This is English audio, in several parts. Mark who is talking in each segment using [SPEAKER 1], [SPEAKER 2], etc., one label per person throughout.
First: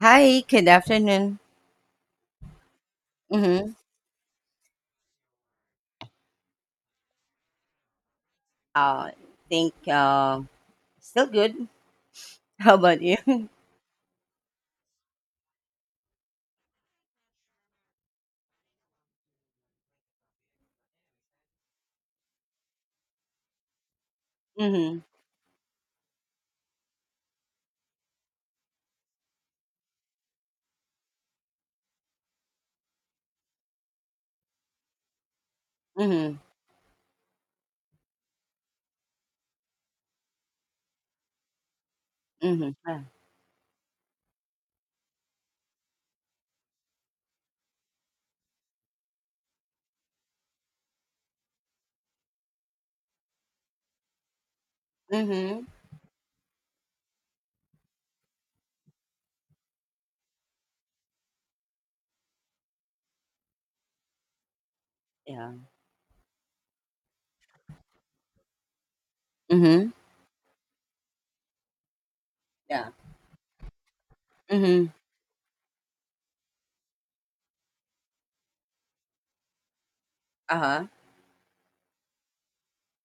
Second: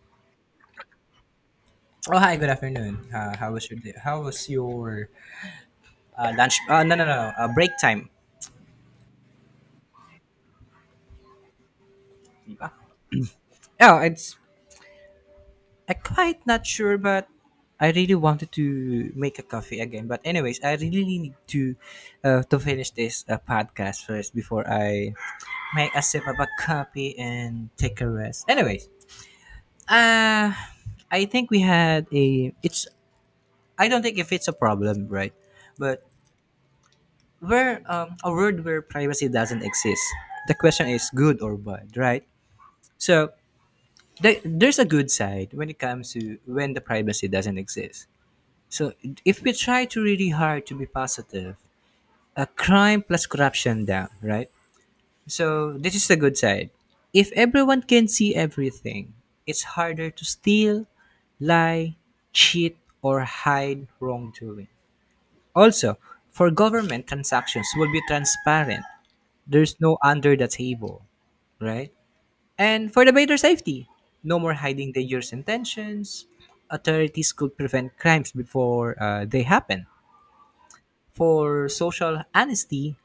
[SPEAKER 1] Hi, good afternoon.
[SPEAKER 2] Oh hi, good afternoon. How was
[SPEAKER 1] Mm-hmm.
[SPEAKER 2] your day? How was your lunch? No. Break time.
[SPEAKER 1] Uh, think still good. How about you?
[SPEAKER 2] Oh, it's I quite not sure, but I really wanted to make a coffee again. But anyways, I really need to finish this podcast first before
[SPEAKER 1] Mm-hmm.
[SPEAKER 2] I make a sip of a coffee and take a rest. Anyways, uh, I think we had a. It's I don't think if it's a problem, right? But
[SPEAKER 1] Mm-hmm.
[SPEAKER 2] where a world where privacy doesn't exist. The question is good or bad, right?
[SPEAKER 1] Mm-hmm. Yeah.
[SPEAKER 2] So there's a good side when it comes to when the privacy doesn't exist. So if we try to really hard to be positive, a crime plus corruption down, right?
[SPEAKER 1] Mm-hmm.
[SPEAKER 2] So this is the good side. If everyone can see everything, it's harder to steal, lie, cheat, or hide wrongdoing.
[SPEAKER 1] Yeah.
[SPEAKER 2] Also, for government transactions will be transparent. There's
[SPEAKER 1] Mm-hmm.
[SPEAKER 2] no under the table, right?
[SPEAKER 1] Yeah.
[SPEAKER 2] And for the better safety, no more hiding
[SPEAKER 1] Mm-hmm.
[SPEAKER 2] dangerous intentions. Authorities could prevent crimes before they happen.
[SPEAKER 1] Uh-huh.
[SPEAKER 2] For social honesty,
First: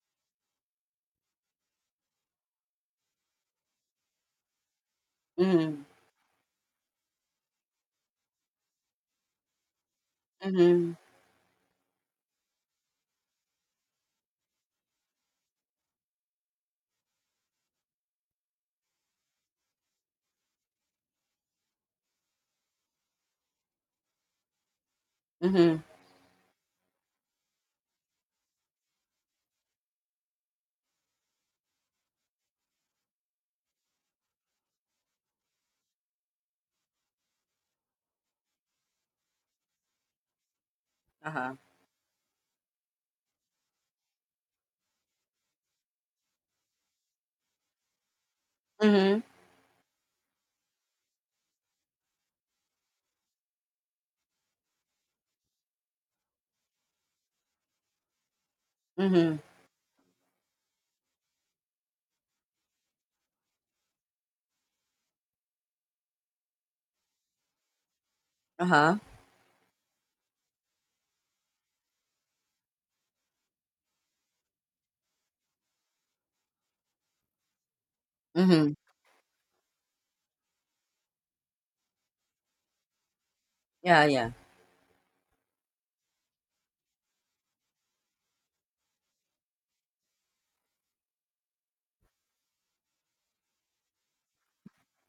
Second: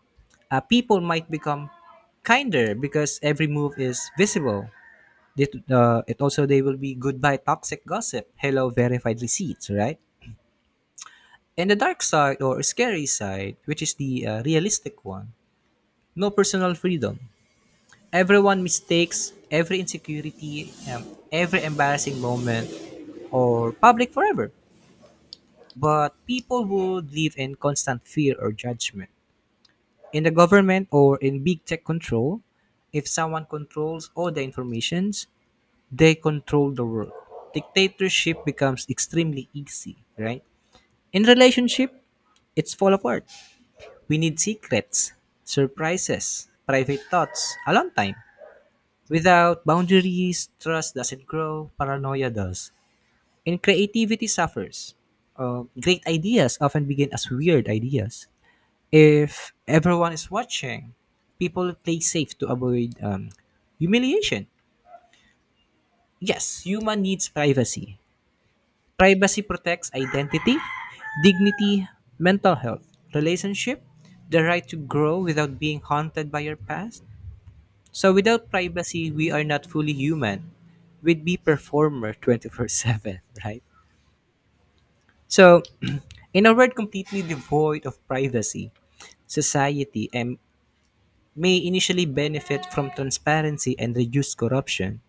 [SPEAKER 2] people might become kinder because every move is visible. It,
[SPEAKER 1] Mm-hmm.
[SPEAKER 2] it also they will be goodbye toxic gossip. Hello verified receipts, right?
[SPEAKER 1] Mm-hmm.
[SPEAKER 2] And the dark side or scary side, which is the realistic one, no personal freedom. Everyone mistakes every insecurity, every embarrassing moment, or public forever.
[SPEAKER 1] Mm-hmm.
[SPEAKER 2] But people would live in constant fear or judgment. In the government or in big tech control, if someone controls all the informations, they control the world. Dictatorship becomes extremely easy, right? In
[SPEAKER 1] Uh-huh.
[SPEAKER 2] relationship, it's fall apart. We need secrets, surprises, private thoughts, alone time.
[SPEAKER 1] Mm-hmm.
[SPEAKER 2] Without boundaries, trust doesn't grow, paranoia does, and creativity suffers. Great ideas often begin as weird ideas.
[SPEAKER 1] Mm-hmm.
[SPEAKER 2] If everyone is watching, people play safe to avoid humiliation. Yes, human needs privacy.
[SPEAKER 1] Uh-huh.
[SPEAKER 2] Privacy protects identity, dignity, mental health, relationship, the right to grow without being haunted by your past. So without
[SPEAKER 1] Mm-hmm.
[SPEAKER 2] privacy, we are not fully human. We'd be performer 24/7, right?
[SPEAKER 1] Yeah, yeah.
[SPEAKER 2] So in a world completely devoid of privacy, society and may initially benefit from transparency and reduce corruption.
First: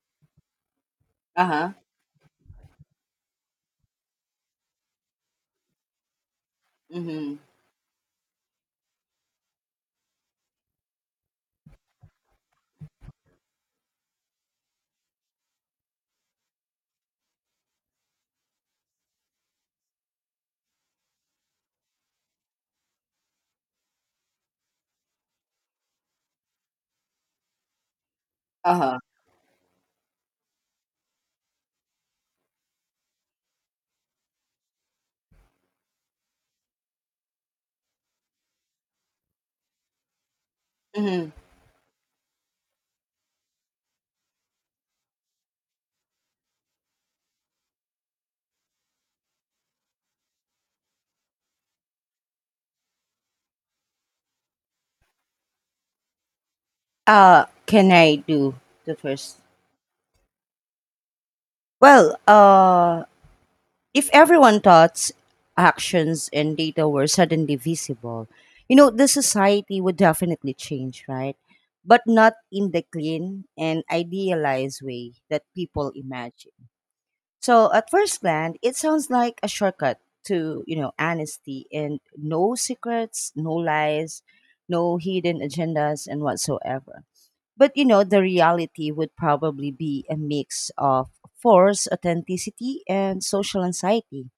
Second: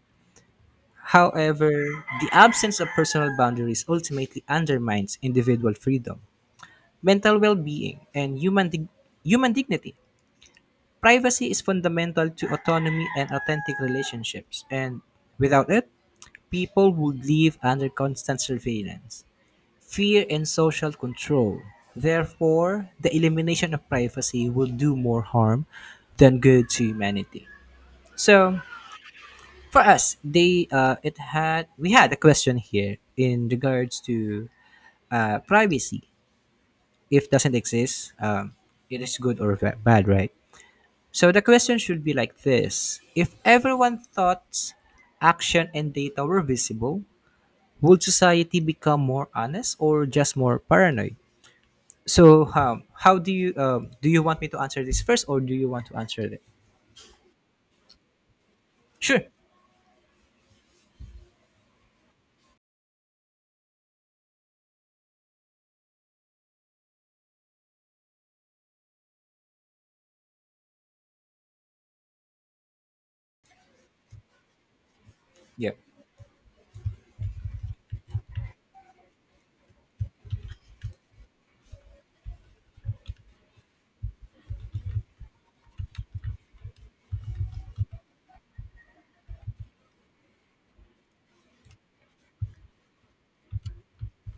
[SPEAKER 1] Uh-huh.
[SPEAKER 2] However, the absence of personal boundaries ultimately undermines individual freedom, mental
[SPEAKER 1] Mm-hmm.
[SPEAKER 2] well-being, and human dignity. Privacy is fundamental to autonomy and authentic relationships, and without it, people would live under constant surveillance, fear, and social control. Therefore, the elimination of privacy will do more harm than good to humanity. So,
[SPEAKER 1] Uh-huh.
[SPEAKER 2] for us, they it had we had a question here in regards to privacy. If doesn't exist, it is good or bad, right?
[SPEAKER 1] Mm-hmm.
[SPEAKER 2] So the question should be like this: if everyone thoughts, action, and data were visible, would society become more honest or just more paranoid? So, how do you want me to answer this first, or do you want to answer it?
[SPEAKER 1] Can I do the
[SPEAKER 2] Sure.
[SPEAKER 1] first? Well, if everyone thoughts, actions, and data were suddenly visible, you know, the society would definitely change, right? But not in the clean and idealized way that
[SPEAKER 2] Yeah,
[SPEAKER 1] people imagine. So, at first glance, it sounds like a shortcut to, you know, honesty and no secrets, no lies, no hidden agendas, and whatsoever. But, you know, the reality would probably be a mix of forced authenticity and social anxiety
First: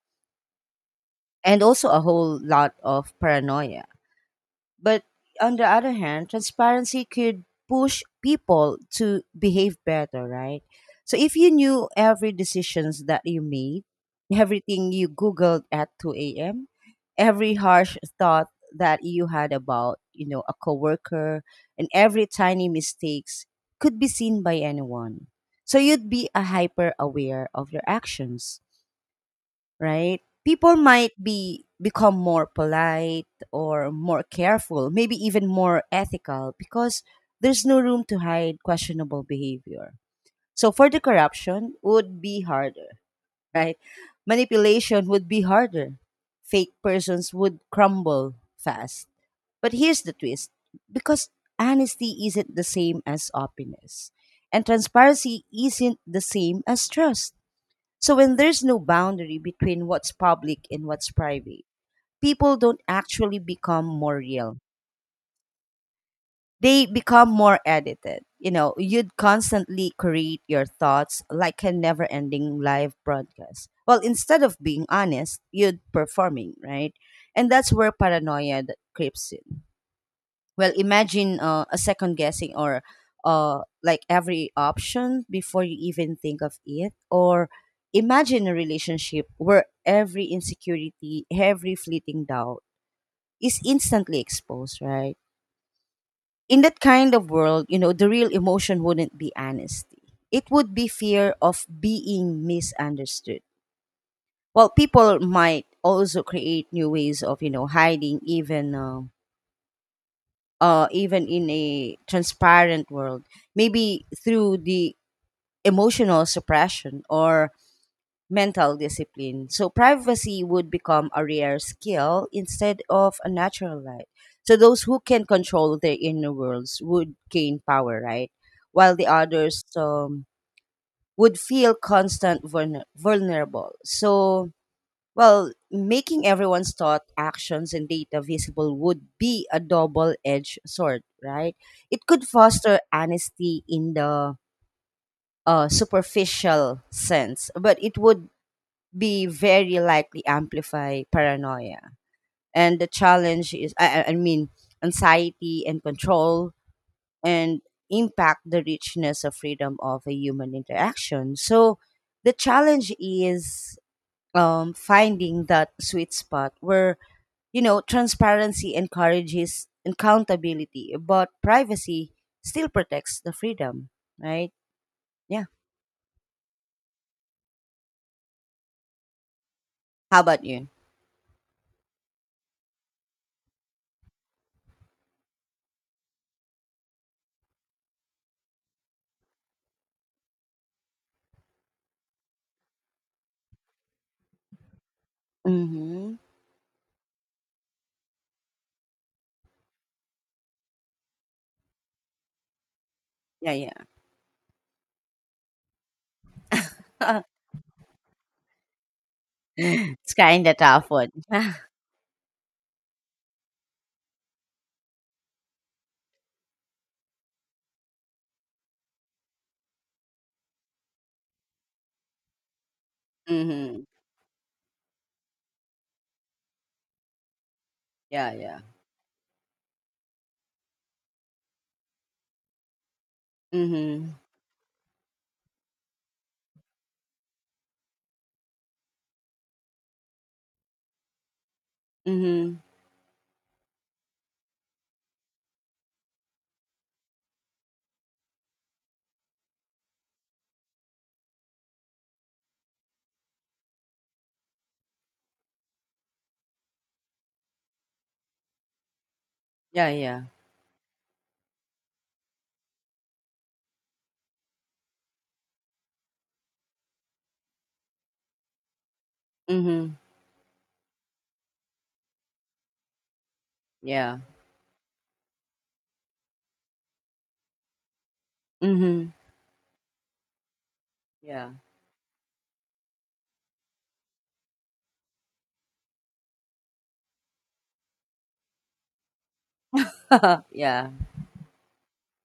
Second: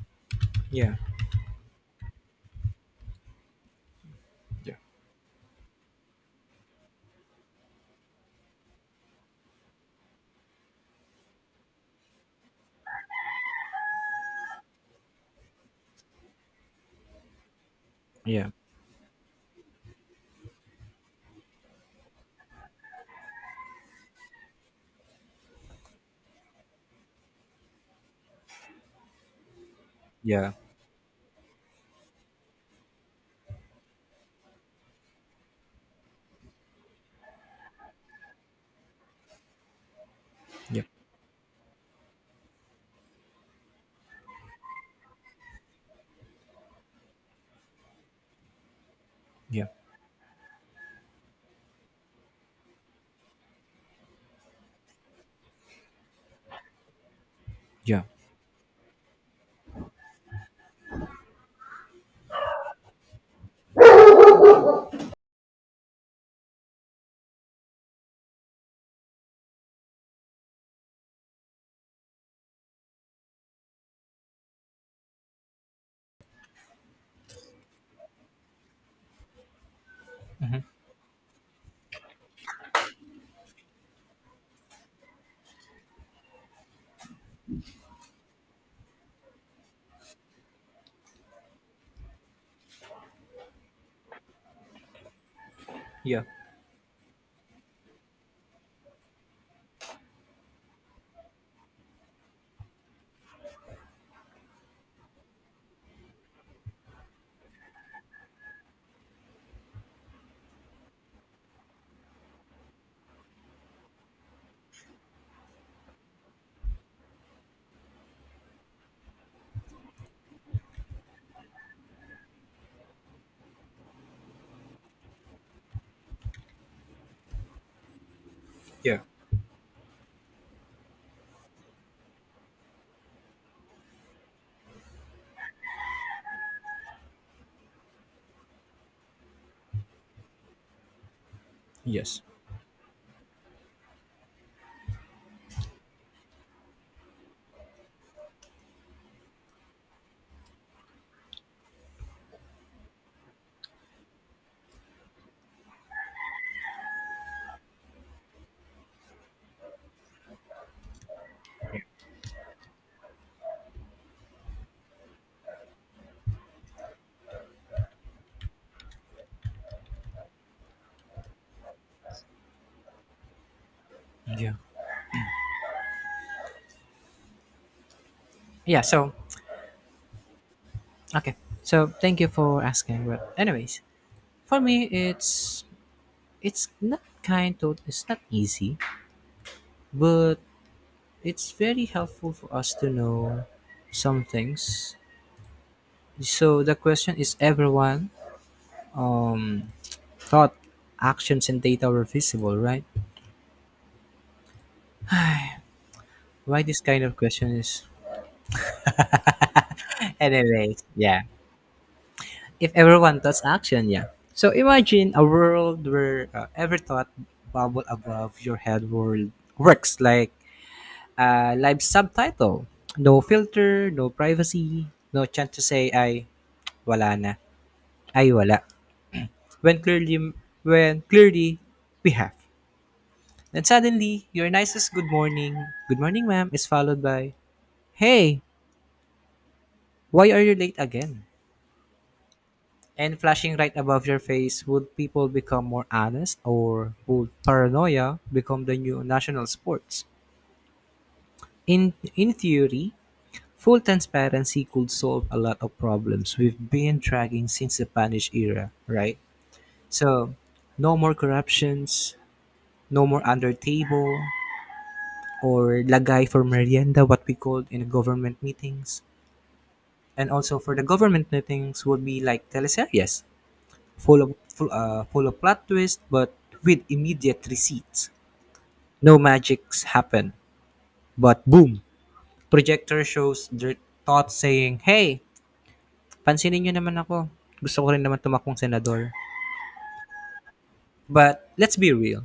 [SPEAKER 2] yeah,
[SPEAKER 1] and also a whole lot of paranoia.
[SPEAKER 2] yeah.
[SPEAKER 1] But on the other hand, transparency could push people to behave better, right? So if you knew every decisions that you made, everything you googled at 2 a.m., every harsh thought
[SPEAKER 2] Yeah,
[SPEAKER 1] that you had about, you know, a coworker, and every tiny mistakes could be seen by anyone. So you'd be a hyper aware of your actions, right?
[SPEAKER 2] yeah,
[SPEAKER 1] People might be become more polite or more careful, maybe even more ethical because there's no room to hide questionable behavior. So
[SPEAKER 2] yeah,
[SPEAKER 1] further corruption would be harder, right? Manipulation would be harder. Fake persons would crumble fast.
[SPEAKER 2] yeah,
[SPEAKER 1] But here's the twist, because honesty isn't the same as openness, and transparency isn't the same as trust,
[SPEAKER 2] yeah,
[SPEAKER 1] so when there's no boundary between what's public and what's private, people don't actually become more real. They become more edited. You know, you'd constantly create your thoughts like a never ending live broadcast. Well, instead of being honest, you'd performing, right? And that's where paranoia that creeps in. Well imagine a second guessing or like every option before you even think of it, or imagine a relationship where every insecurity, every fleeting doubt is instantly exposed, right?
[SPEAKER 2] yeah,
[SPEAKER 1] In that kind of world, you know, the real emotion wouldn't be honesty, it would be fear of being misunderstood. Well, people might also create new ways of, you know, hiding, even even in a transparent world, maybe through the emotional suppression or mental discipline. So privacy would become a rare skill instead of a natural right. So those who can control their inner worlds would gain power, right? While
[SPEAKER 2] yeah,
[SPEAKER 1] the others would feel constant vulnerable. So well, making everyone's thought, actions, and data visible would be a double edged sword, right? It
[SPEAKER 2] yes,
[SPEAKER 1] could foster honesty in the superficial sense, but it would be very likely amplify paranoia. And the challenge is, I mean, anxiety and control and impact the richness of freedom of a human interaction. So the challenge is finding that sweet spot where, you know, transparency encourages accountability, but privacy still protects the freedom,
[SPEAKER 2] yeah,
[SPEAKER 1] right? Yeah.
[SPEAKER 2] yeah. So,
[SPEAKER 1] How about you?
[SPEAKER 2] okay. So, thank you for asking. But, anyways, for me, it's not kind of it's not easy, but it's very helpful for us to know some things.
[SPEAKER 1] Mm-hmm.
[SPEAKER 2] So the question is everyone um thought actions and data were visible, right?
[SPEAKER 1] Yeah,
[SPEAKER 2] Why this kind of
[SPEAKER 1] yeah.
[SPEAKER 2] question is
[SPEAKER 1] It's kind of
[SPEAKER 2] anyways,
[SPEAKER 1] tough one.
[SPEAKER 2] yeah. If everyone thoughts action, yeah. So imagine a world where every thought bubble above your head world works like a live subtitle. No
[SPEAKER 1] Mm-hmm.
[SPEAKER 2] filter, no privacy, no chance to say ay wala na, ay
[SPEAKER 1] Yeah, yeah.
[SPEAKER 2] wala. When clearly when clearly we have. Then
[SPEAKER 1] Mm-hmm.
[SPEAKER 2] suddenly, your nicest good morning, ma'am, is followed by, hey, why are you late again?
[SPEAKER 1] Mm-hmm.
[SPEAKER 2] And flashing right above your face, would people become more honest or would paranoia become the new national sports? In, in theory, full transparency could solve a lot of problems we've been tracking since the Spanish era, right?
[SPEAKER 1] Yeah, yeah.
[SPEAKER 2] So, no more corruptions, no more under table, or lagay for merienda, what we called in government meetings.
[SPEAKER 1] Mm-hmm.
[SPEAKER 2] And also for the government meetings would be like teleseries
[SPEAKER 1] Yeah.
[SPEAKER 2] full of full of plot twist, but with immediate receipts.
[SPEAKER 1] Mm-hmm.
[SPEAKER 2] No magics happen, but
[SPEAKER 1] Yeah.
[SPEAKER 2] boom, projector shows their thoughts saying hey, pansinin nyo naman ako, gusto ko rin naman tumakbong senador.
[SPEAKER 1] Yeah.
[SPEAKER 2] But let's be real,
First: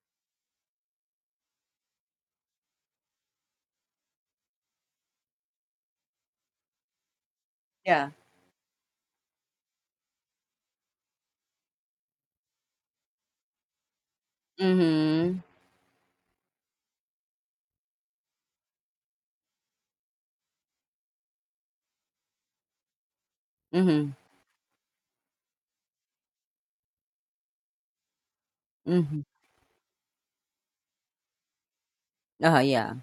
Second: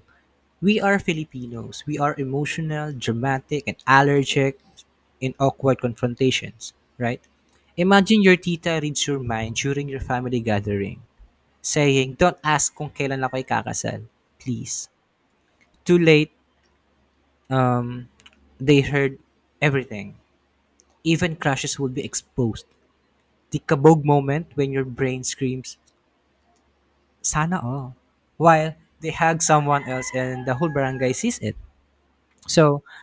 [SPEAKER 2] we are Filipinos, we are emotional, dramatic, and allergic in awkward confrontations, right?
[SPEAKER 1] Yeah.
[SPEAKER 2] Imagine your tita reads your mind during your family gathering saying, don't ask kung kailan ako ikakasal. Please.
[SPEAKER 1] Mm-hmm.
[SPEAKER 2] Too late, um, they heard everything. Even crushes will be exposed. The kabog
[SPEAKER 1] Mm-hmm.
[SPEAKER 2] moment when your brain screams, sana all. While they
[SPEAKER 1] Mm-hmm.
[SPEAKER 2] hug someone else and the whole barangay sees it.
[SPEAKER 1] Uh-huh,
[SPEAKER 2] So,
[SPEAKER 1] yeah.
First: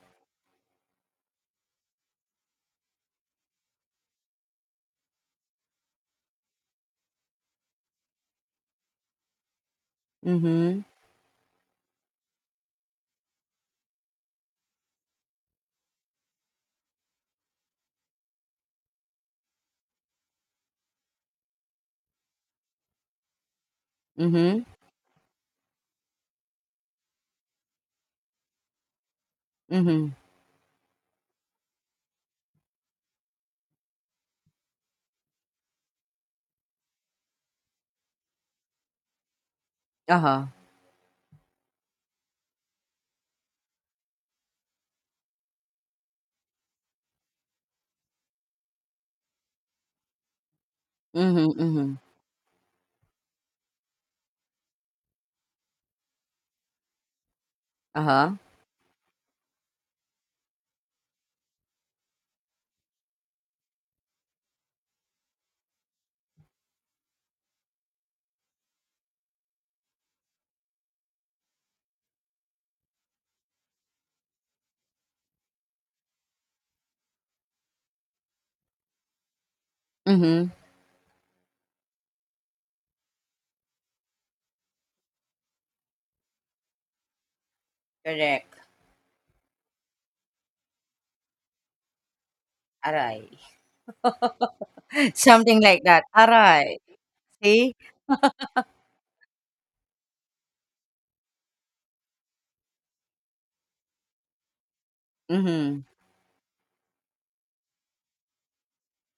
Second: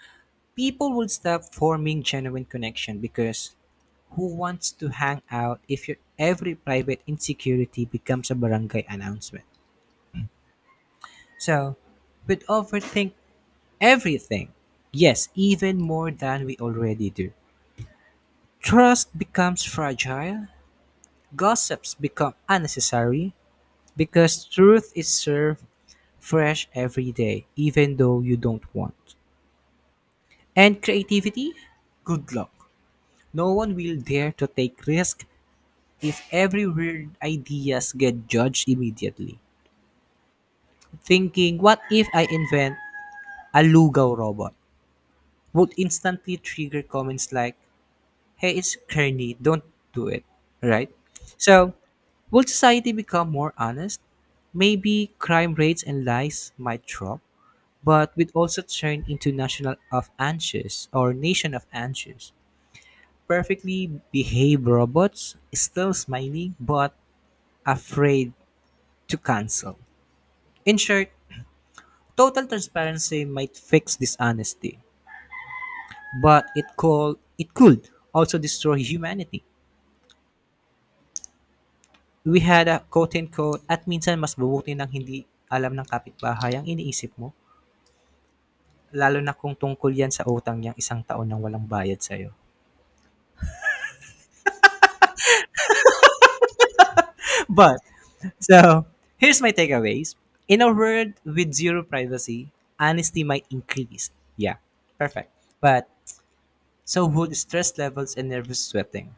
[SPEAKER 2] people will stop forming genuine connection because who wants to hang out if your every private insecurity becomes a barangay announcement?
[SPEAKER 1] Mm-hmm.
[SPEAKER 2] So, with overthink everything. Yes, even more than we already do. Trust becomes fragile, gossips become unnecessary, because
[SPEAKER 1] Mm-hmm.
[SPEAKER 2] truth is served fresh every day, even though you don't want.
[SPEAKER 1] Mm-hmm.
[SPEAKER 2] And creativity? Good luck. No one will dare to take risk if every weird ideas get judged immediately.
[SPEAKER 1] Uh-huh.
[SPEAKER 2] Thinking, what if I invent a lugaw robot? Would instantly trigger comments like, hey, it's corny, don't do it, right?
[SPEAKER 1] Mhm,
[SPEAKER 2] So,
[SPEAKER 1] mhm.
[SPEAKER 2] will society become more honest? Maybe crime rates and lies might drop, but we'd
[SPEAKER 1] Uh-huh.
[SPEAKER 2] also turn into national of anxious or nation of anxious. Perfectly behaved robots, still smiling but afraid to cancel. In short, total transparency might fix dishonesty, but it could also destroy humanity.
[SPEAKER 1] Mhm.
[SPEAKER 2] We had a quote and at minsan mas mabuti ng hindi alam ng kapitbahay ang iniisip mo,
[SPEAKER 1] Correct.
[SPEAKER 2] lalo na kung tungkol yan sa utang niyang isang taon nang walang bayad sa'yo.
[SPEAKER 1] Aray. Something like that. Aray. See?
[SPEAKER 2] But, so, here's my takeaways. In a world with zero privacy, honesty might increase. Yeah, perfect.
[SPEAKER 1] Mhm.
[SPEAKER 2] But, so would stress levels and nervous sweating.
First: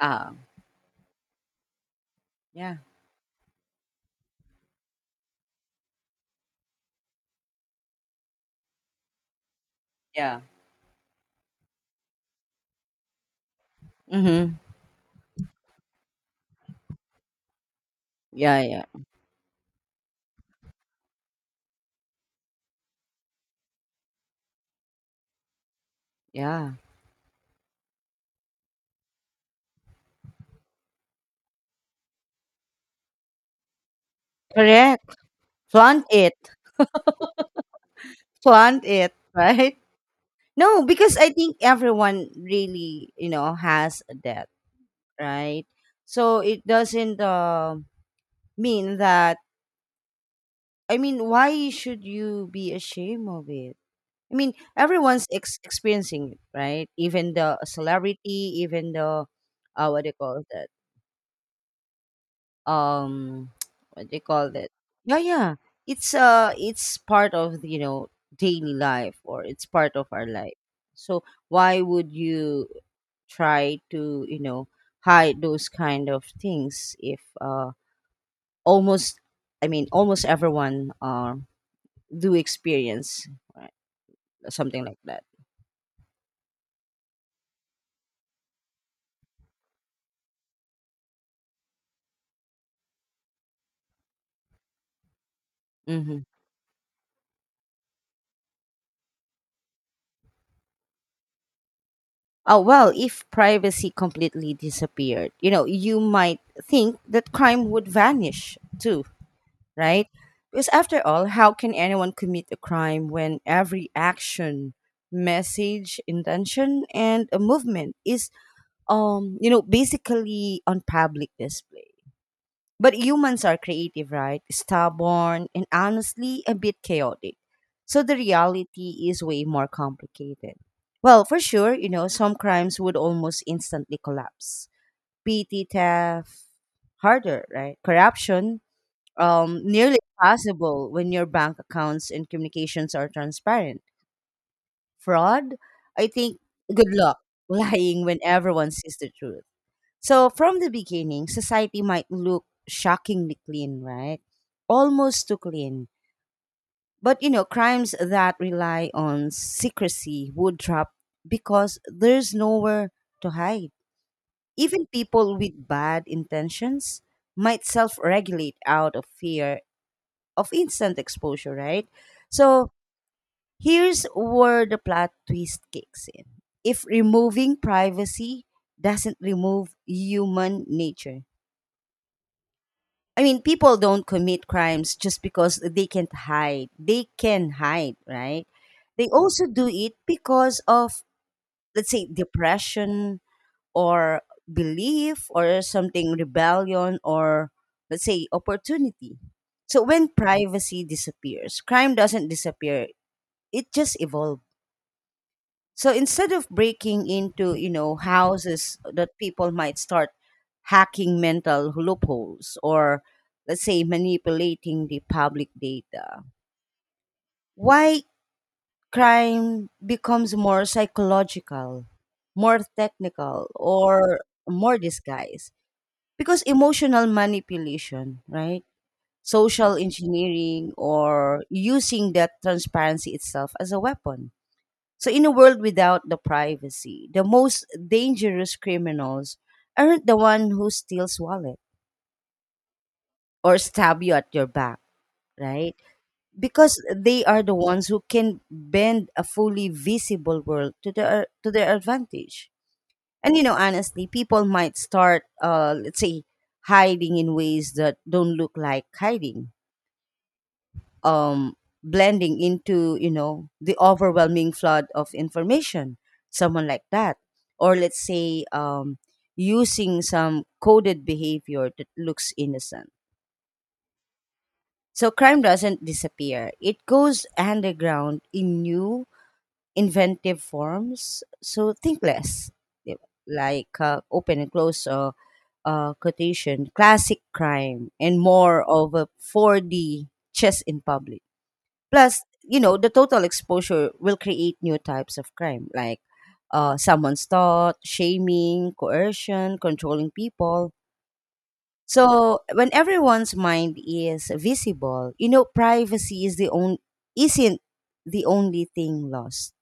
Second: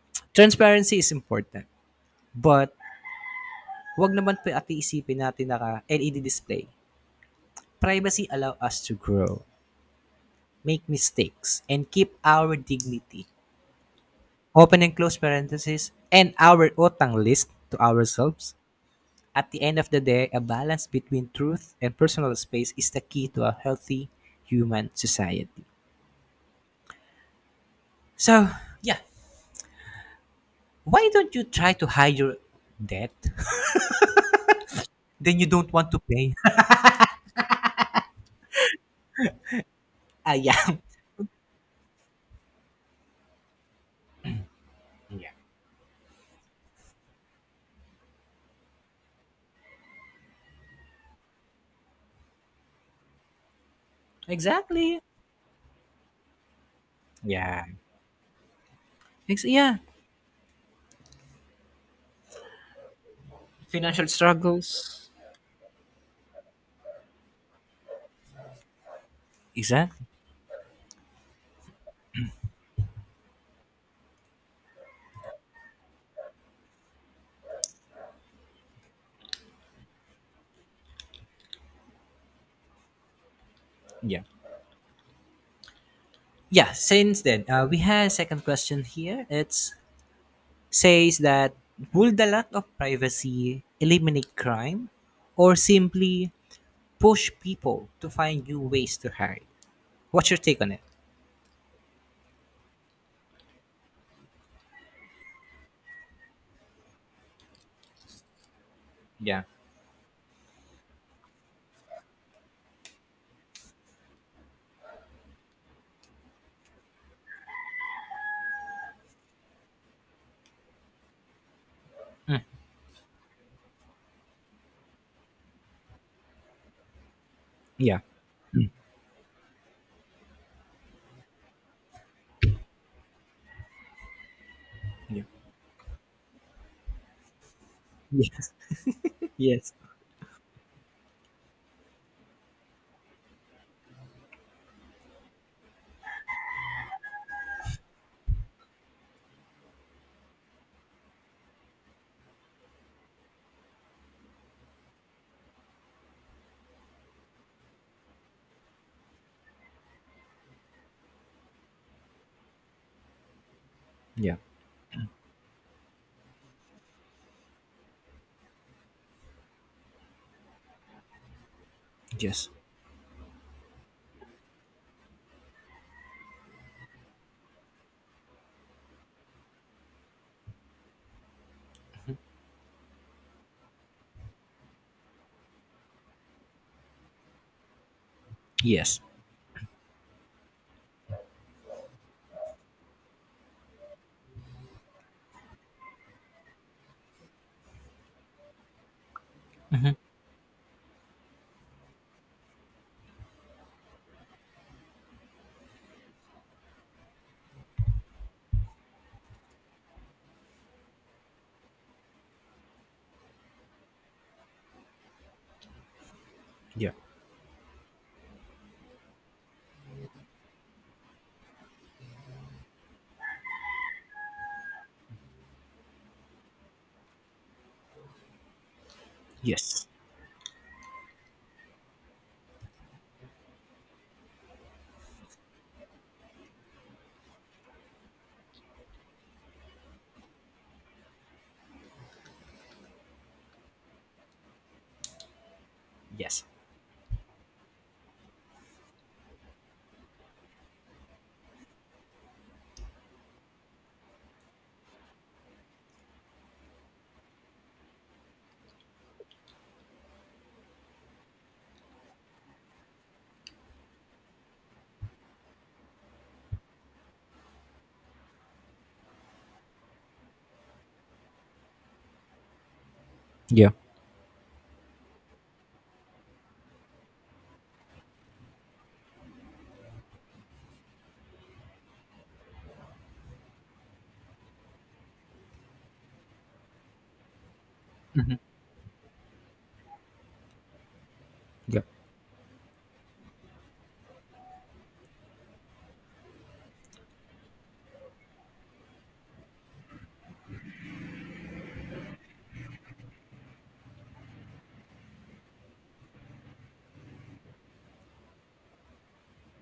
[SPEAKER 1] Ah.
[SPEAKER 2] Transparency is important. But,
[SPEAKER 1] Yeah.
[SPEAKER 2] wag naman po at iisipin natin na ka- LED display. Privacy allow us to grow,
[SPEAKER 1] Yeah.
[SPEAKER 2] make mistakes, and keep our dignity,
[SPEAKER 1] Mhm.
[SPEAKER 2] open and close parentheses, and our utang list to ourselves.
[SPEAKER 1] Yeah, yeah.
[SPEAKER 2] At the end of the day, a balance between truth and personal space is the key to a healthy human society.
[SPEAKER 1] Yeah.
[SPEAKER 2] So, yeah, why don't you try to hide your debt?
[SPEAKER 1] Correct.
[SPEAKER 2] Then you don't want to
[SPEAKER 1] Flaunt
[SPEAKER 2] pay.
[SPEAKER 1] it. Flaunt it, right?
[SPEAKER 2] Ah, yeah.
[SPEAKER 1] No, because I think everyone really, you know, has that,
[SPEAKER 2] Yeah.
[SPEAKER 1] right? So it doesn't mean that. I mean, why should you be ashamed of it? I mean,
[SPEAKER 2] Exactly.
[SPEAKER 1] everyone's experiencing it, right? Even the
[SPEAKER 2] Yeah.
[SPEAKER 1] celebrity, even the
[SPEAKER 2] Yeah.
[SPEAKER 1] what do you call that? Um,
[SPEAKER 2] Financial
[SPEAKER 1] what do you call that?
[SPEAKER 2] struggles.
[SPEAKER 1] Yeah, yeah. It's part of, you know, daily life, or it's part
[SPEAKER 2] Exactly.
[SPEAKER 1] of our life. So why would you try to, you know, hide those kind of things if almost, I mean, almost everyone do experience, right,
[SPEAKER 2] Yeah.
[SPEAKER 1] something like that.
[SPEAKER 2] Yeah. Since then, we have a second question here. It's says that will the lack of privacy eliminate crime or
[SPEAKER 1] Mm-hmm.
[SPEAKER 2] simply push people to find new ways to hide? What's your take on it?
[SPEAKER 1] Oh, well, if privacy completely disappeared, you know, you might think that crime would vanish too,
[SPEAKER 2] Yeah.
[SPEAKER 1] right? Because after all, how can anyone commit a crime when every action, message, intention, and a movement is, you know, basically on public display? But humans are creative, right? Stubborn and honestly a bit chaotic.
[SPEAKER 2] Yeah.
[SPEAKER 1] So the reality is way more complicated. Well, for sure, you know, some crimes would almost instantly collapse.
[SPEAKER 2] Yeah.
[SPEAKER 1] PT theft, harder, right?
[SPEAKER 2] Yeah.
[SPEAKER 1] Corruption,
[SPEAKER 2] Yes.
[SPEAKER 1] nearly impossible when your bank accounts and communications are transparent. Fraud, I think, good luck lying when everyone sees the truth. So from the beginning, society might look shockingly clean, right? Almost too clean. But you know, crimes that rely on secrecy would drop because there's nowhere to hide.
[SPEAKER 2] Yeah.
[SPEAKER 1] Even people with bad intentions might self regulate out of fear of instant exposure, right?
[SPEAKER 2] Yes.
[SPEAKER 1] So here's where the plot twist kicks in. If removing privacy doesn't remove human nature, I mean, people don't commit crimes just because they can't hide. They can hide, right?
[SPEAKER 2] Yes.
[SPEAKER 1] They also do it because of, let's say, depression or belief or something, rebellion or, let's say, opportunity. So when privacy disappears, crime doesn't disappear, it just evolves. So instead of breaking into, you know, houses that people might start hacking mental loopholes or let's say manipulating the public data,
[SPEAKER 2] Yeah.
[SPEAKER 1] why crime becomes more psychological, more technical, or more disguised? Because emotional manipulation, right? Social
[SPEAKER 2] Yes.
[SPEAKER 1] engineering or using that transparency itself as a weapon. So, in a world without the privacy, the most dangerous criminals aren't the one who steals wallet or stab you at your back, right?
[SPEAKER 2] Yes.
[SPEAKER 1] Because they are the ones who can bend a fully visible world to their advantage. And you know, honestly, people might start, let's say, hiding in ways that don't look like hiding, um, blending into, you know, the overwhelming flood of information, someone like that, or let's say using some coded behavior that looks innocent.
[SPEAKER 2] Yeah.
[SPEAKER 1] So crime doesn't disappear, it goes underground in new inventive forms. So think less, Di ba? Like open and close quotation classic crime and more of a 4D chess in public.
[SPEAKER 2] Yeah.
[SPEAKER 1] Plus, you know, the total exposure will create new types of crime like someone's thought, shaming, coercion, controlling people. So when everyone's mind is visible, you know, privacy is the only isn't the only thing lost.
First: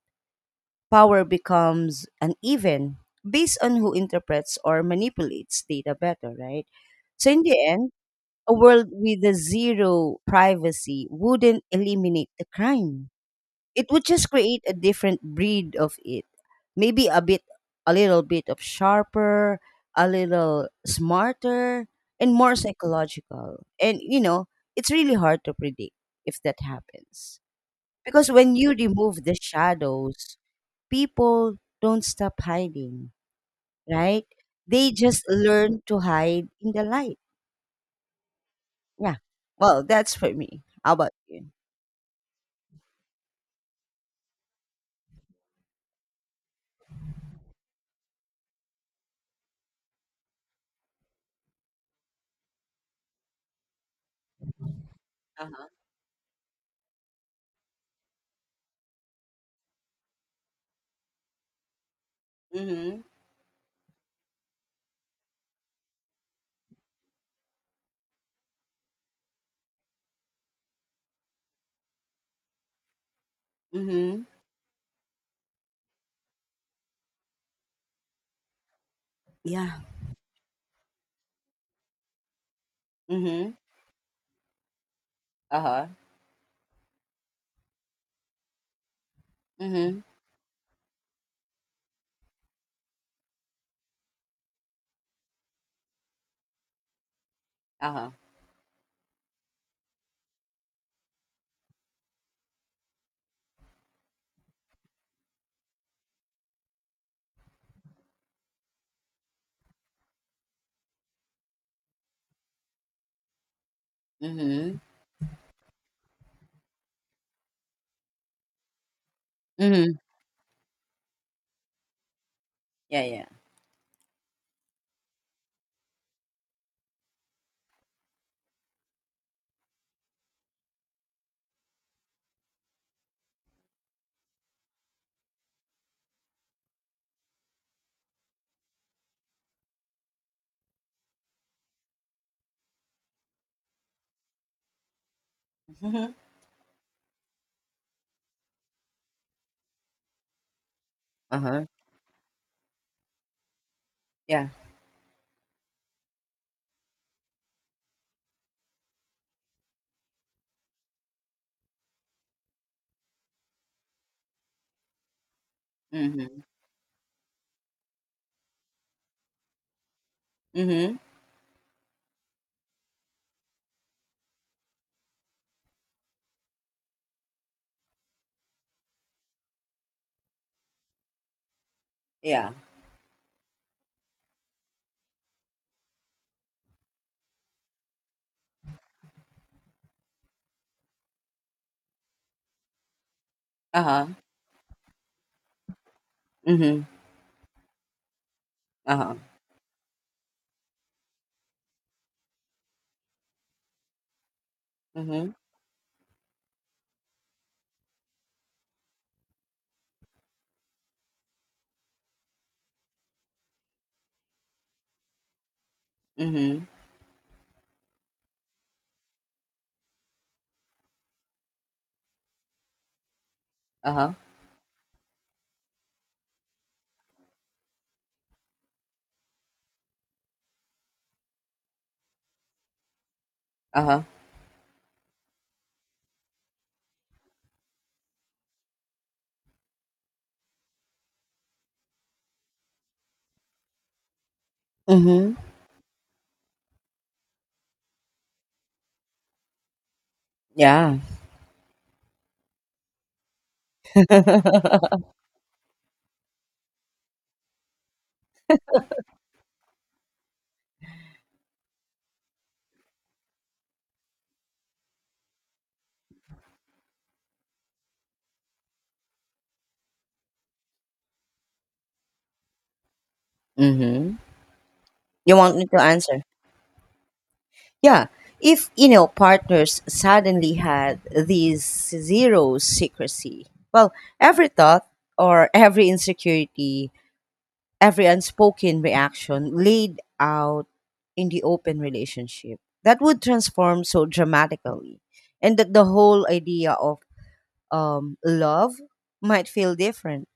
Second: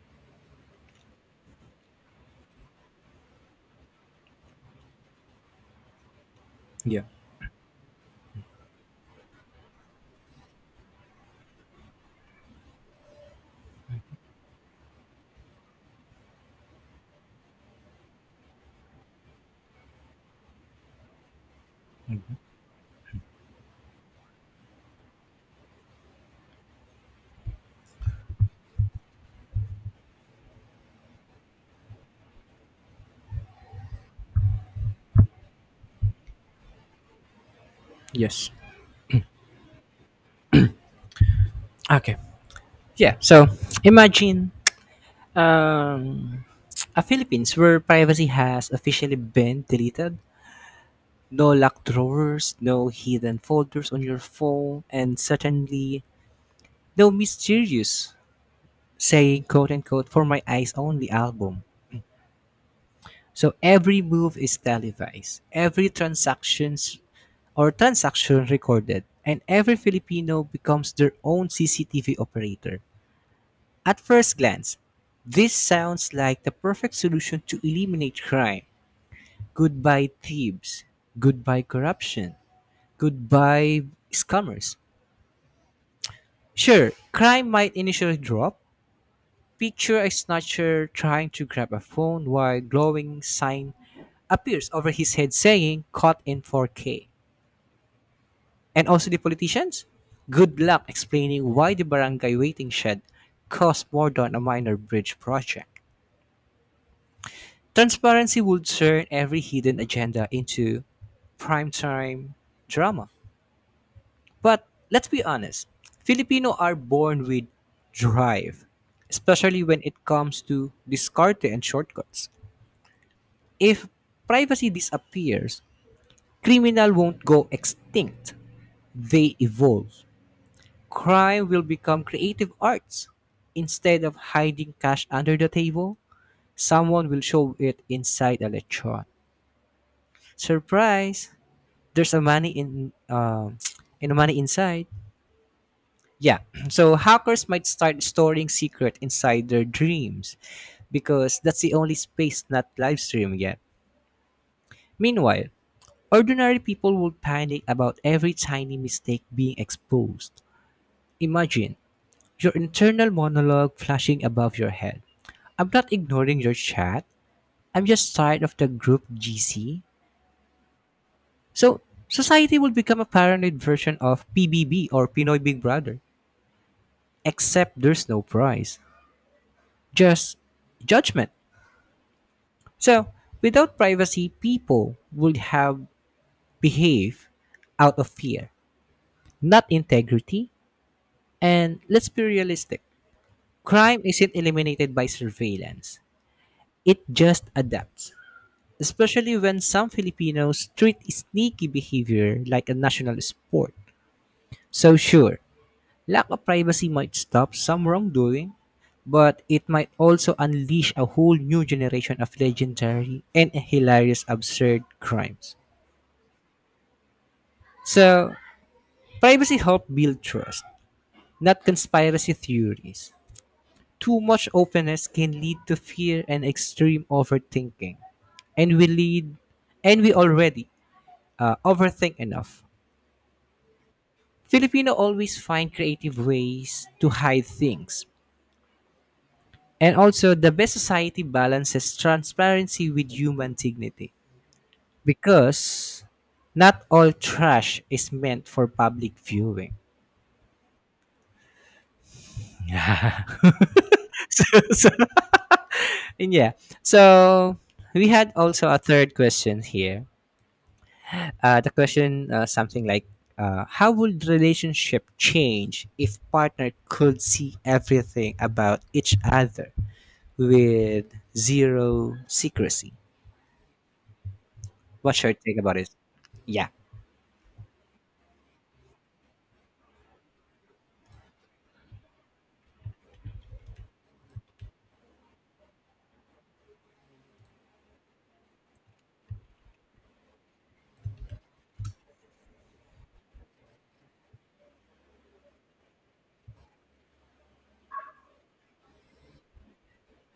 [SPEAKER 1] Power becomes uneven based on who interprets or manipulates data better, right?
[SPEAKER 2] Yeah.
[SPEAKER 1] So in the end, a world with a zero privacy wouldn't eliminate the crime, it would just create a different breed of it. Maybe a bit, a little bit of sharper, a little smarter, and more psychological. And, you know, it's really hard to predict if that happens. Because when you remove the shadows, people don't stop hiding, right? They just learn to hide in the light.
[SPEAKER 2] Yes.
[SPEAKER 1] Yeah. Well, that's for me. How about you?
[SPEAKER 2] Okay. Yeah. So imagine um, a Philippines where privacy has officially been deleted, no locked drawers, no hidden folders on your phone, and
[SPEAKER 1] Uh-huh.
[SPEAKER 2] certainly no mysterious, saying quote unquote, for my eyes only album.
[SPEAKER 1] Mm-hmm.
[SPEAKER 2] So every move is televised, every transaction recorded, and every Filipino becomes their own CCTV operator. At
[SPEAKER 1] Mm-hmm.
[SPEAKER 2] first glance, this sounds like the perfect solution to eliminate crime.
[SPEAKER 1] Yeah.
[SPEAKER 2] Goodbye thieves, goodbye corruption,
[SPEAKER 1] Mm-hmm.
[SPEAKER 2] goodbye scammers.
[SPEAKER 1] Uh-huh.
[SPEAKER 2] Sure, crime might initially drop. Picture
[SPEAKER 1] Mm-hmm.
[SPEAKER 2] a snatcher trying to grab a phone while glowing sign appears over his head saying caught in 4K.
[SPEAKER 1] Uh-huh.
[SPEAKER 2] And also the politicians? Good luck explaining why the barangay waiting shed cost more than a minor bridge project. Transparency would turn every hidden agenda into primetime drama. But
[SPEAKER 1] Mhm.
[SPEAKER 2] let's be honest, Filipino are born with drive, especially when
[SPEAKER 1] Mhm.
[SPEAKER 2] it comes to discarte and shortcuts.
[SPEAKER 1] Yeah, yeah.
[SPEAKER 2] If privacy disappears, criminal won't go extinct. They evolve. Crime will become creative arts. Instead of hiding cash under the table, someone will show it inside a lechon. Surprise! There's a money in in money inside.
[SPEAKER 1] Mhm.
[SPEAKER 2] Yeah. So hackers might start storing secret inside their dreams because that's
[SPEAKER 1] Uh-huh.
[SPEAKER 2] the only space not live streamed yet.
[SPEAKER 1] Yeah.
[SPEAKER 2] Meanwhile, ordinary people would panic about every tiny mistake being exposed. Imagine your internal monologue flashing above your head. I'm not ignoring
[SPEAKER 1] Mhm.
[SPEAKER 2] your chat. I'm just tired of the group GC.
[SPEAKER 1] Mhm.
[SPEAKER 2] So society will become a paranoid version of PBB or Pinoy Big Brother, except there's no prize, just judgment.
[SPEAKER 1] Yeah.
[SPEAKER 2] So, without privacy, people would have behaved out of fear, not integrity. And let's be realistic, crime
[SPEAKER 1] Uh-huh.
[SPEAKER 2] isn't eliminated by surveillance,
[SPEAKER 1] Mhm.
[SPEAKER 2] it just adapts.
[SPEAKER 1] Uh-huh.
[SPEAKER 2] Especially when some Filipinos treat sneaky behavior like a national sport. So,
[SPEAKER 1] Mhm.
[SPEAKER 2] sure, lack of privacy might stop some wrongdoing, but it might also unleash a whole new generation of legendary and hilarious absurd crimes.
[SPEAKER 1] Mhm.
[SPEAKER 2] So, privacy helps build trust, not conspiracy theories.
[SPEAKER 1] Uh-huh.
[SPEAKER 2] Too much openness can lead to fear and extreme overthinking. And we lead and we already overthink enough.
[SPEAKER 1] Uh-huh.
[SPEAKER 2] Filipino always find creative ways to hide things. And also the best society balances transparency with human dignity
[SPEAKER 1] Mhm.
[SPEAKER 2] because not all trash is meant for public viewing.
[SPEAKER 1] Yeah.
[SPEAKER 2] so, so And yeah, so we had also a third question here. The question something like, how would relationship change if partner could see everything about each other with zero secrecy?
[SPEAKER 1] Mhm.
[SPEAKER 2] What's your
[SPEAKER 1] You want
[SPEAKER 2] take
[SPEAKER 1] me
[SPEAKER 2] about
[SPEAKER 1] to
[SPEAKER 2] it?
[SPEAKER 1] answer?
[SPEAKER 2] Yeah,
[SPEAKER 1] Yeah. If, you know, partners suddenly had this zero secrecy, well, every thought or every insecurity, every unspoken reaction laid out in the open relationship, that would transform so dramatically, and that the whole idea of love might feel different.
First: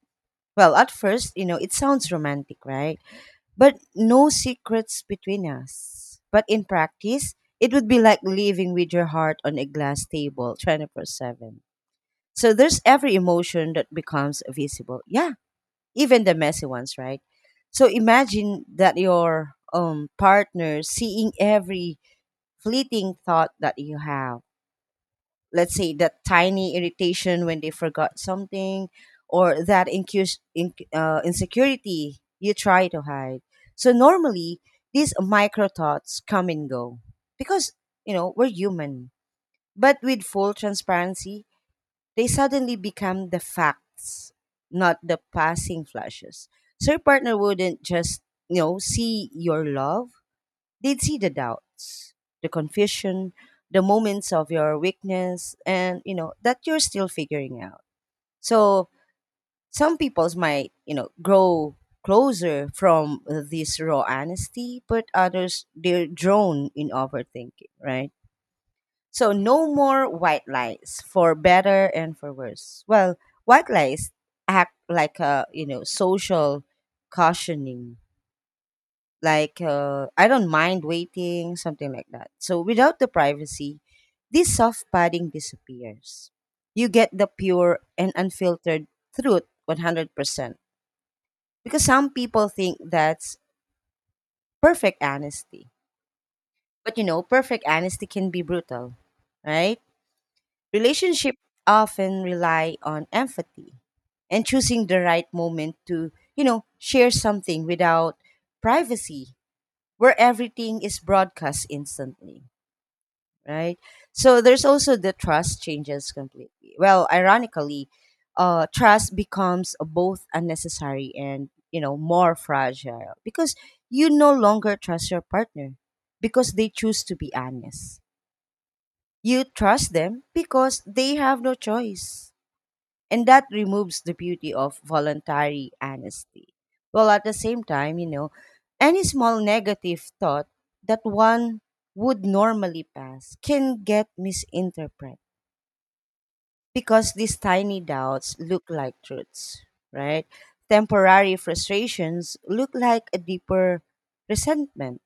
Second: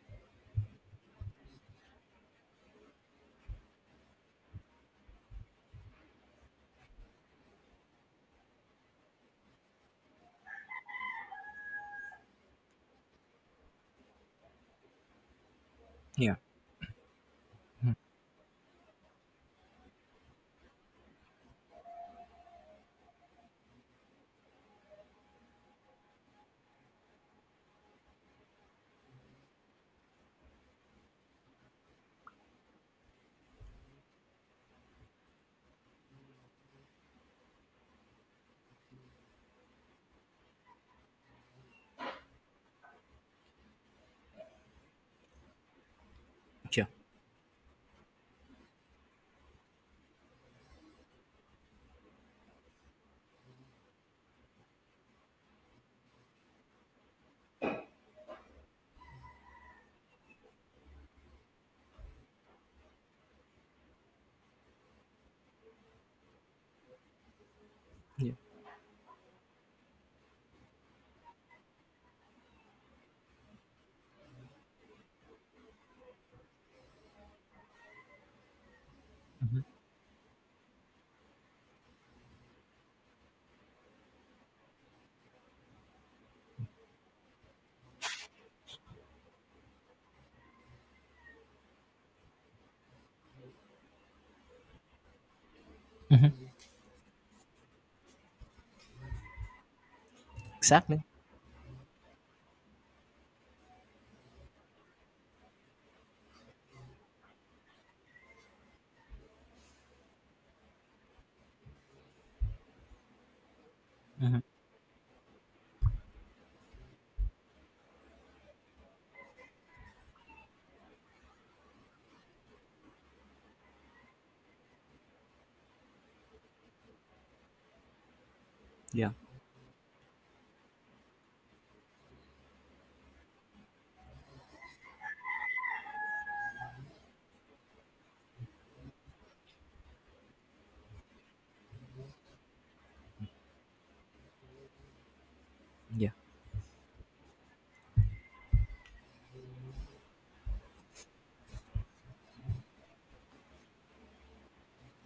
[SPEAKER 1] Well, at first, you know, it sounds romantic, right? But no secrets between us, but in practice it would be like living with your heart on a glass table 24/7. So there's every emotion that becomes visible, yeah, even
[SPEAKER 2] yeah,
[SPEAKER 1] the messy ones, right? So imagine that your partner seeing every fleeting thought that you have. Let's say that tiny irritation when they forgot something, or that insecurity you try to hide. So normally these micro thoughts come and go because, you know, we're human. But with full transparency, they suddenly become the facts, not the passing flashes.
[SPEAKER 2] yeah,
[SPEAKER 1] So your partner wouldn't just, you know, see your love. They'd see the doubts, the confusion, the moments of your weakness, and you know, that you're still figuring out. So some people's might, you know, grow closer from this raw honesty, but others they're drawn in overthinking, right?
[SPEAKER 2] yeah,
[SPEAKER 1] So no more white lies, for better and for worse. Well, white lies act like a, you know, social cautioning. Like I don't mind waiting, something like that. So without the privacy, this soft padding disappears. You get the pure and unfiltered truth 100%. Because some people think that's perfect honesty, but you know, perfect honesty can be brutal, right?
[SPEAKER 2] exactly.
[SPEAKER 1] Relationships often rely on empathy and choosing the right moment to, you know, share something without privacy, where everything is broadcast instantly, right? So there's also the trust changes completely. Well, ironically, trust becomes both unnecessary and, you know, more fragile, because you no longer trust your partner because they choose to be honest.
[SPEAKER 2] Yeah,
[SPEAKER 1] You trust them because they have no choice, and that removes the beauty of voluntary honesty. Well, at the same time, you know, any small negative thought that one would normally pass can get misinterpreted,
[SPEAKER 2] yeah,
[SPEAKER 1] because these tiny doubts look like truths, right? Temporary frustrations look like a deeper resentment.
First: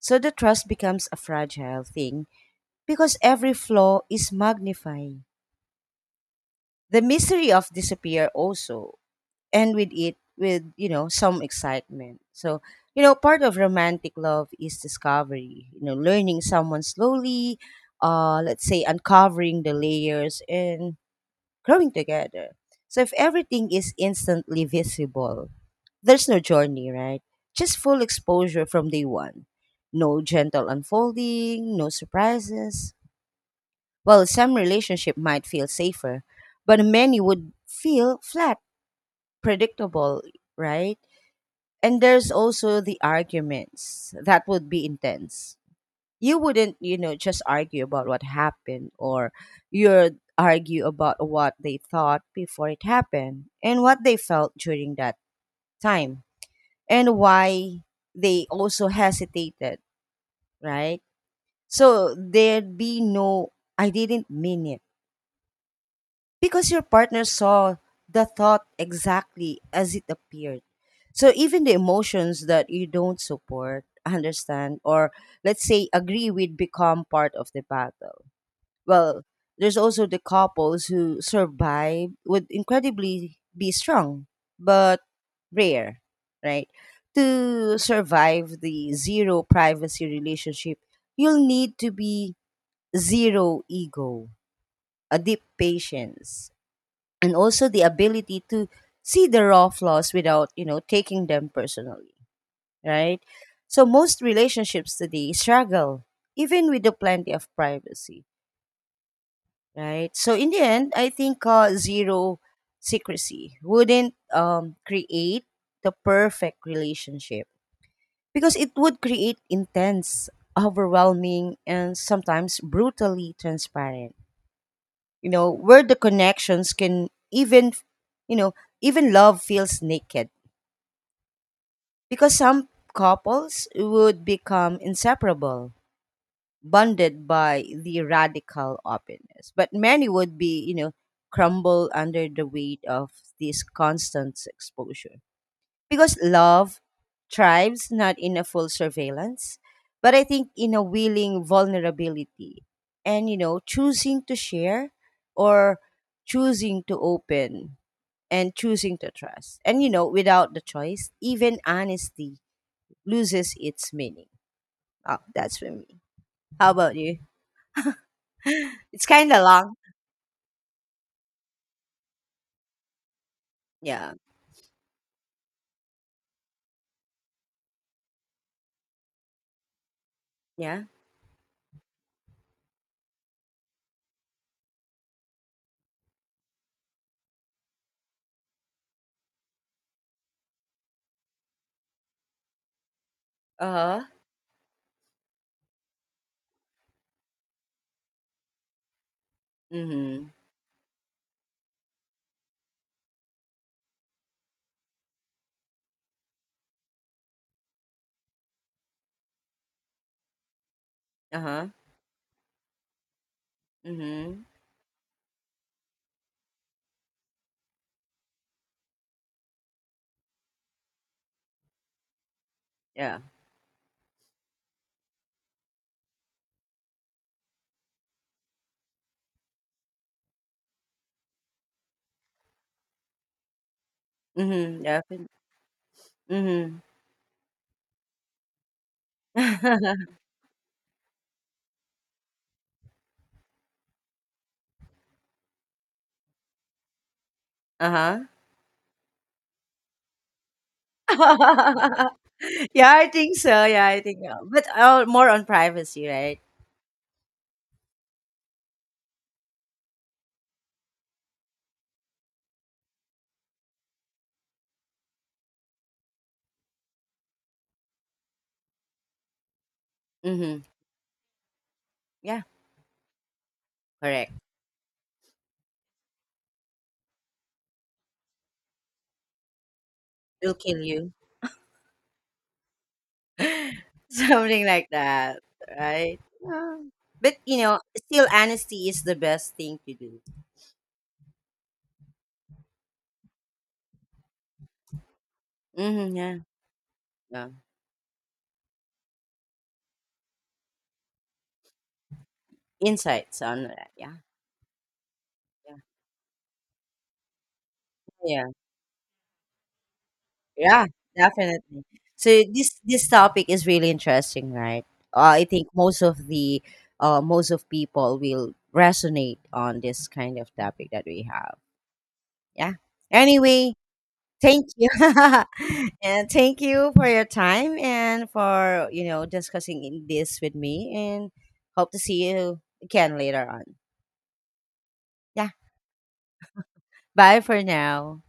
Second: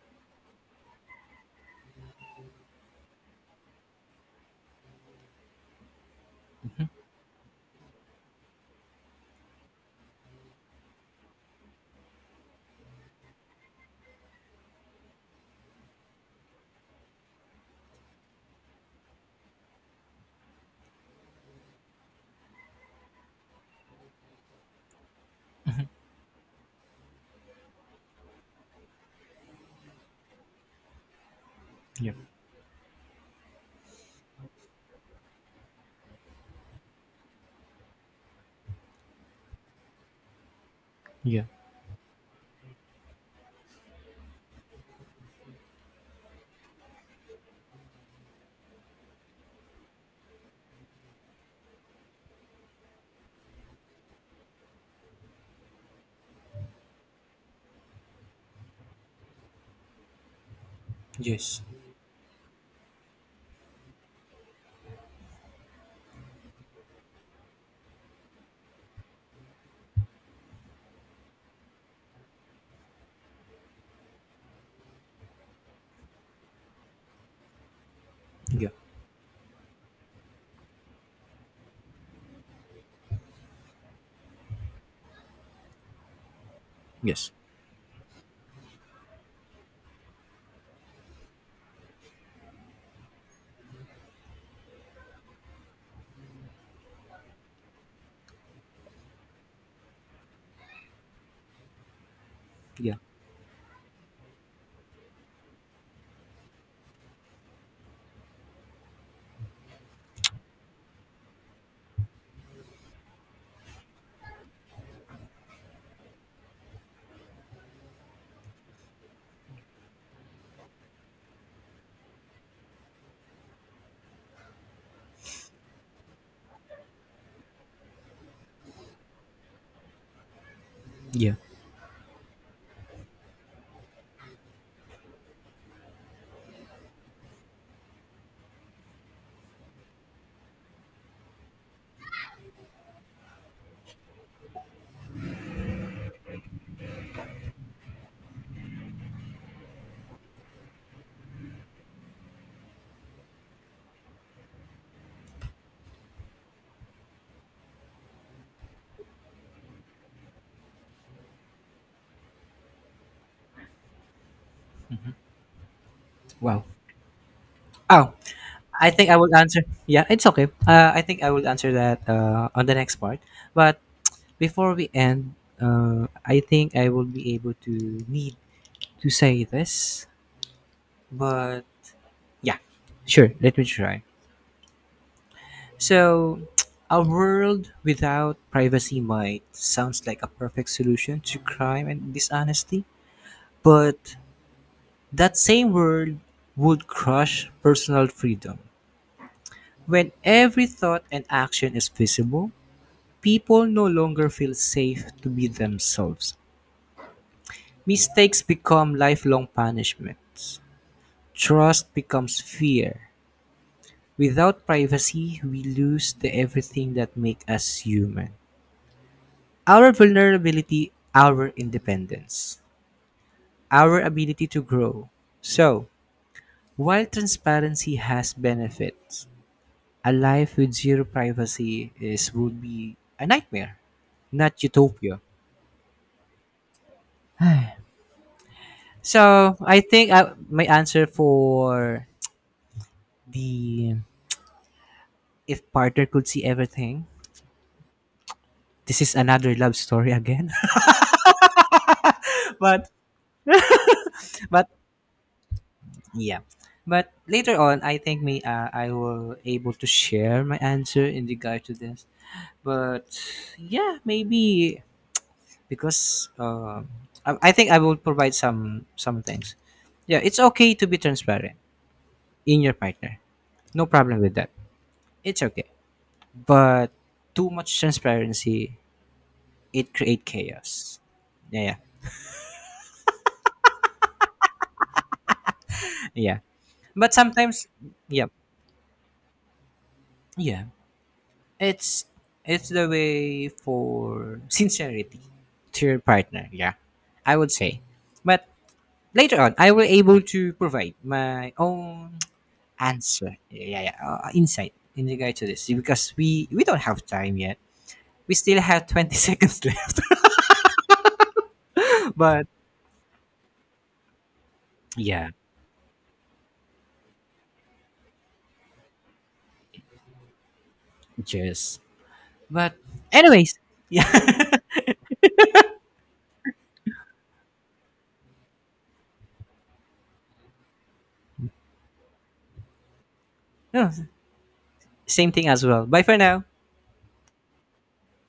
[SPEAKER 1] So the trust becomes a fragile thing because every flaw is magnified. The mystery of disappear also, and with it, with you know, some excitement. So you know, part of romantic love is discovery, you know, learning someone slowly, let's say uncovering the layers and growing together. So if everything is instantly visible, there's no journey, right? Just full exposure from day one, no gentle unfolding, no
[SPEAKER 2] yeah,
[SPEAKER 1] surprises. Well, some relationship might feel safer but many would feel flat, predictable, right?
[SPEAKER 2] yeah,
[SPEAKER 1] And there's also the arguments that would be intense. You wouldn't, you know, just argue about what happened, or you'd argue about what they thought before it happened and what they felt during that time and why they also hesitated, right?
[SPEAKER 2] yes,
[SPEAKER 1] So there'd be no I didn't mean it, because your partner saw the thought exactly as it appeared. So even the emotions that you don't support, understand, or let's say agree with become part of the battle.
[SPEAKER 2] yeah,
[SPEAKER 1] Well, there's also the couples who survive would incredibly be strong, but rare, right?
[SPEAKER 2] yes,
[SPEAKER 1] To survive the zero privacy relationship, you'll need to be zero ego, a deep patience, and also the ability to see the raw flaws without, you know, taking them personally,
[SPEAKER 2] yeah,
[SPEAKER 1] right? So most relationships today struggle even with the plenty of privacy, right? So in the end, I think zero secrecy wouldn't create the perfect relationship, because it would create intense, overwhelming, and sometimes brutally transparent, you know, where the connections can even, you know, even love feels naked.
[SPEAKER 2] yeah.
[SPEAKER 1] Because some couples would become inseparable, bonded by the radical openness. But many would be, you know, crumble under the weight of this constant exposure, because love thrives not in a full surveillance, but I think in a willing vulnerability. And, you know, choosing to share or choosing to open and choosing to trust. And, you know, without the choice, even honesty loses its meaning. Oh, that's for me.
[SPEAKER 2] Wow.
[SPEAKER 1] How about you?
[SPEAKER 2] Oh, I
[SPEAKER 1] It's
[SPEAKER 2] think I will
[SPEAKER 1] kind of
[SPEAKER 2] answer.
[SPEAKER 1] long.
[SPEAKER 2] Yeah, it's okay. I think I will answer that on the next part. But
[SPEAKER 1] Yeah.
[SPEAKER 2] before we end, I think I will be able to need to say this.
[SPEAKER 1] Yeah.
[SPEAKER 2] But yeah, sure. Let me try. So, a world without privacy might sounds like a perfect solution to crime and dishonesty,
[SPEAKER 1] Uh huh.
[SPEAKER 2] but that same world would crush personal freedom. When
[SPEAKER 1] Mm
[SPEAKER 2] every thought and action is visible, people no longer feel safe to be themselves. Mistakes become lifelong punishments.
[SPEAKER 1] hmm. Uh huh.
[SPEAKER 2] Trust becomes fear.
[SPEAKER 1] Mm hmm.
[SPEAKER 2] Without privacy, we lose the everything that make us human. Our vulnerability, our independence,
[SPEAKER 1] Yeah.
[SPEAKER 2] our ability to grow. So, while transparency has benefits, a life with zero privacy is would be a nightmare, not
[SPEAKER 1] Mm hmm. Yeah.
[SPEAKER 2] utopia.
[SPEAKER 1] Mm
[SPEAKER 2] So
[SPEAKER 1] hmm.
[SPEAKER 2] my answer for the if partner could see everything.
[SPEAKER 1] Uh huh.
[SPEAKER 2] This is another love story again, but
[SPEAKER 1] Yeah, I think so. Yeah, I think so. But
[SPEAKER 2] but
[SPEAKER 1] more on privacy, right?
[SPEAKER 2] yeah, but later on I think me I will able to share my answer in regard to this. But yeah, maybe because I think I will provide some things. Yeah, it's
[SPEAKER 1] Mm-hmm.
[SPEAKER 2] okay to be transparent
[SPEAKER 1] Yeah,
[SPEAKER 2] in your partner. No problem
[SPEAKER 1] correct.
[SPEAKER 2] with that. It's okay, but too much transparency it create
[SPEAKER 1] It'll kill
[SPEAKER 2] chaos.
[SPEAKER 1] you.
[SPEAKER 2] Yeah, yeah,
[SPEAKER 1] Something like that, right?
[SPEAKER 2] yeah.
[SPEAKER 1] Yeah.
[SPEAKER 2] But
[SPEAKER 1] But, you
[SPEAKER 2] sometimes,
[SPEAKER 1] know,
[SPEAKER 2] yeah,
[SPEAKER 1] still honesty is the best thing to do.
[SPEAKER 2] yeah. It's it's the way for sincerity to your
[SPEAKER 1] Mm-hmm, yeah,
[SPEAKER 2] partner. Yeah, I
[SPEAKER 1] yeah.
[SPEAKER 2] would say. But later on, I will able to provide my own answer.
[SPEAKER 1] Insights on that.
[SPEAKER 2] Yeah, yeah.
[SPEAKER 1] Yeah,
[SPEAKER 2] Insight in regard to this
[SPEAKER 1] yeah,
[SPEAKER 2] because we don't have time yet. We
[SPEAKER 1] yeah,
[SPEAKER 2] still have 20 seconds left.
[SPEAKER 1] yeah, definitely. So
[SPEAKER 2] But
[SPEAKER 1] this topic is really interesting, right?
[SPEAKER 2] yeah,
[SPEAKER 1] I think most of the most of people will resonate on this kind of topic that we have.
[SPEAKER 2] just.
[SPEAKER 1] Yeah.
[SPEAKER 2] But anyways,
[SPEAKER 1] Anyway,
[SPEAKER 2] yeah.
[SPEAKER 1] thank you. And thank you for your time and for, you know, discussing in this with me and hope to see you again later on.
[SPEAKER 2] No, same thing
[SPEAKER 1] Yeah.
[SPEAKER 2] as well. Bye for now.
[SPEAKER 1] Bye for now.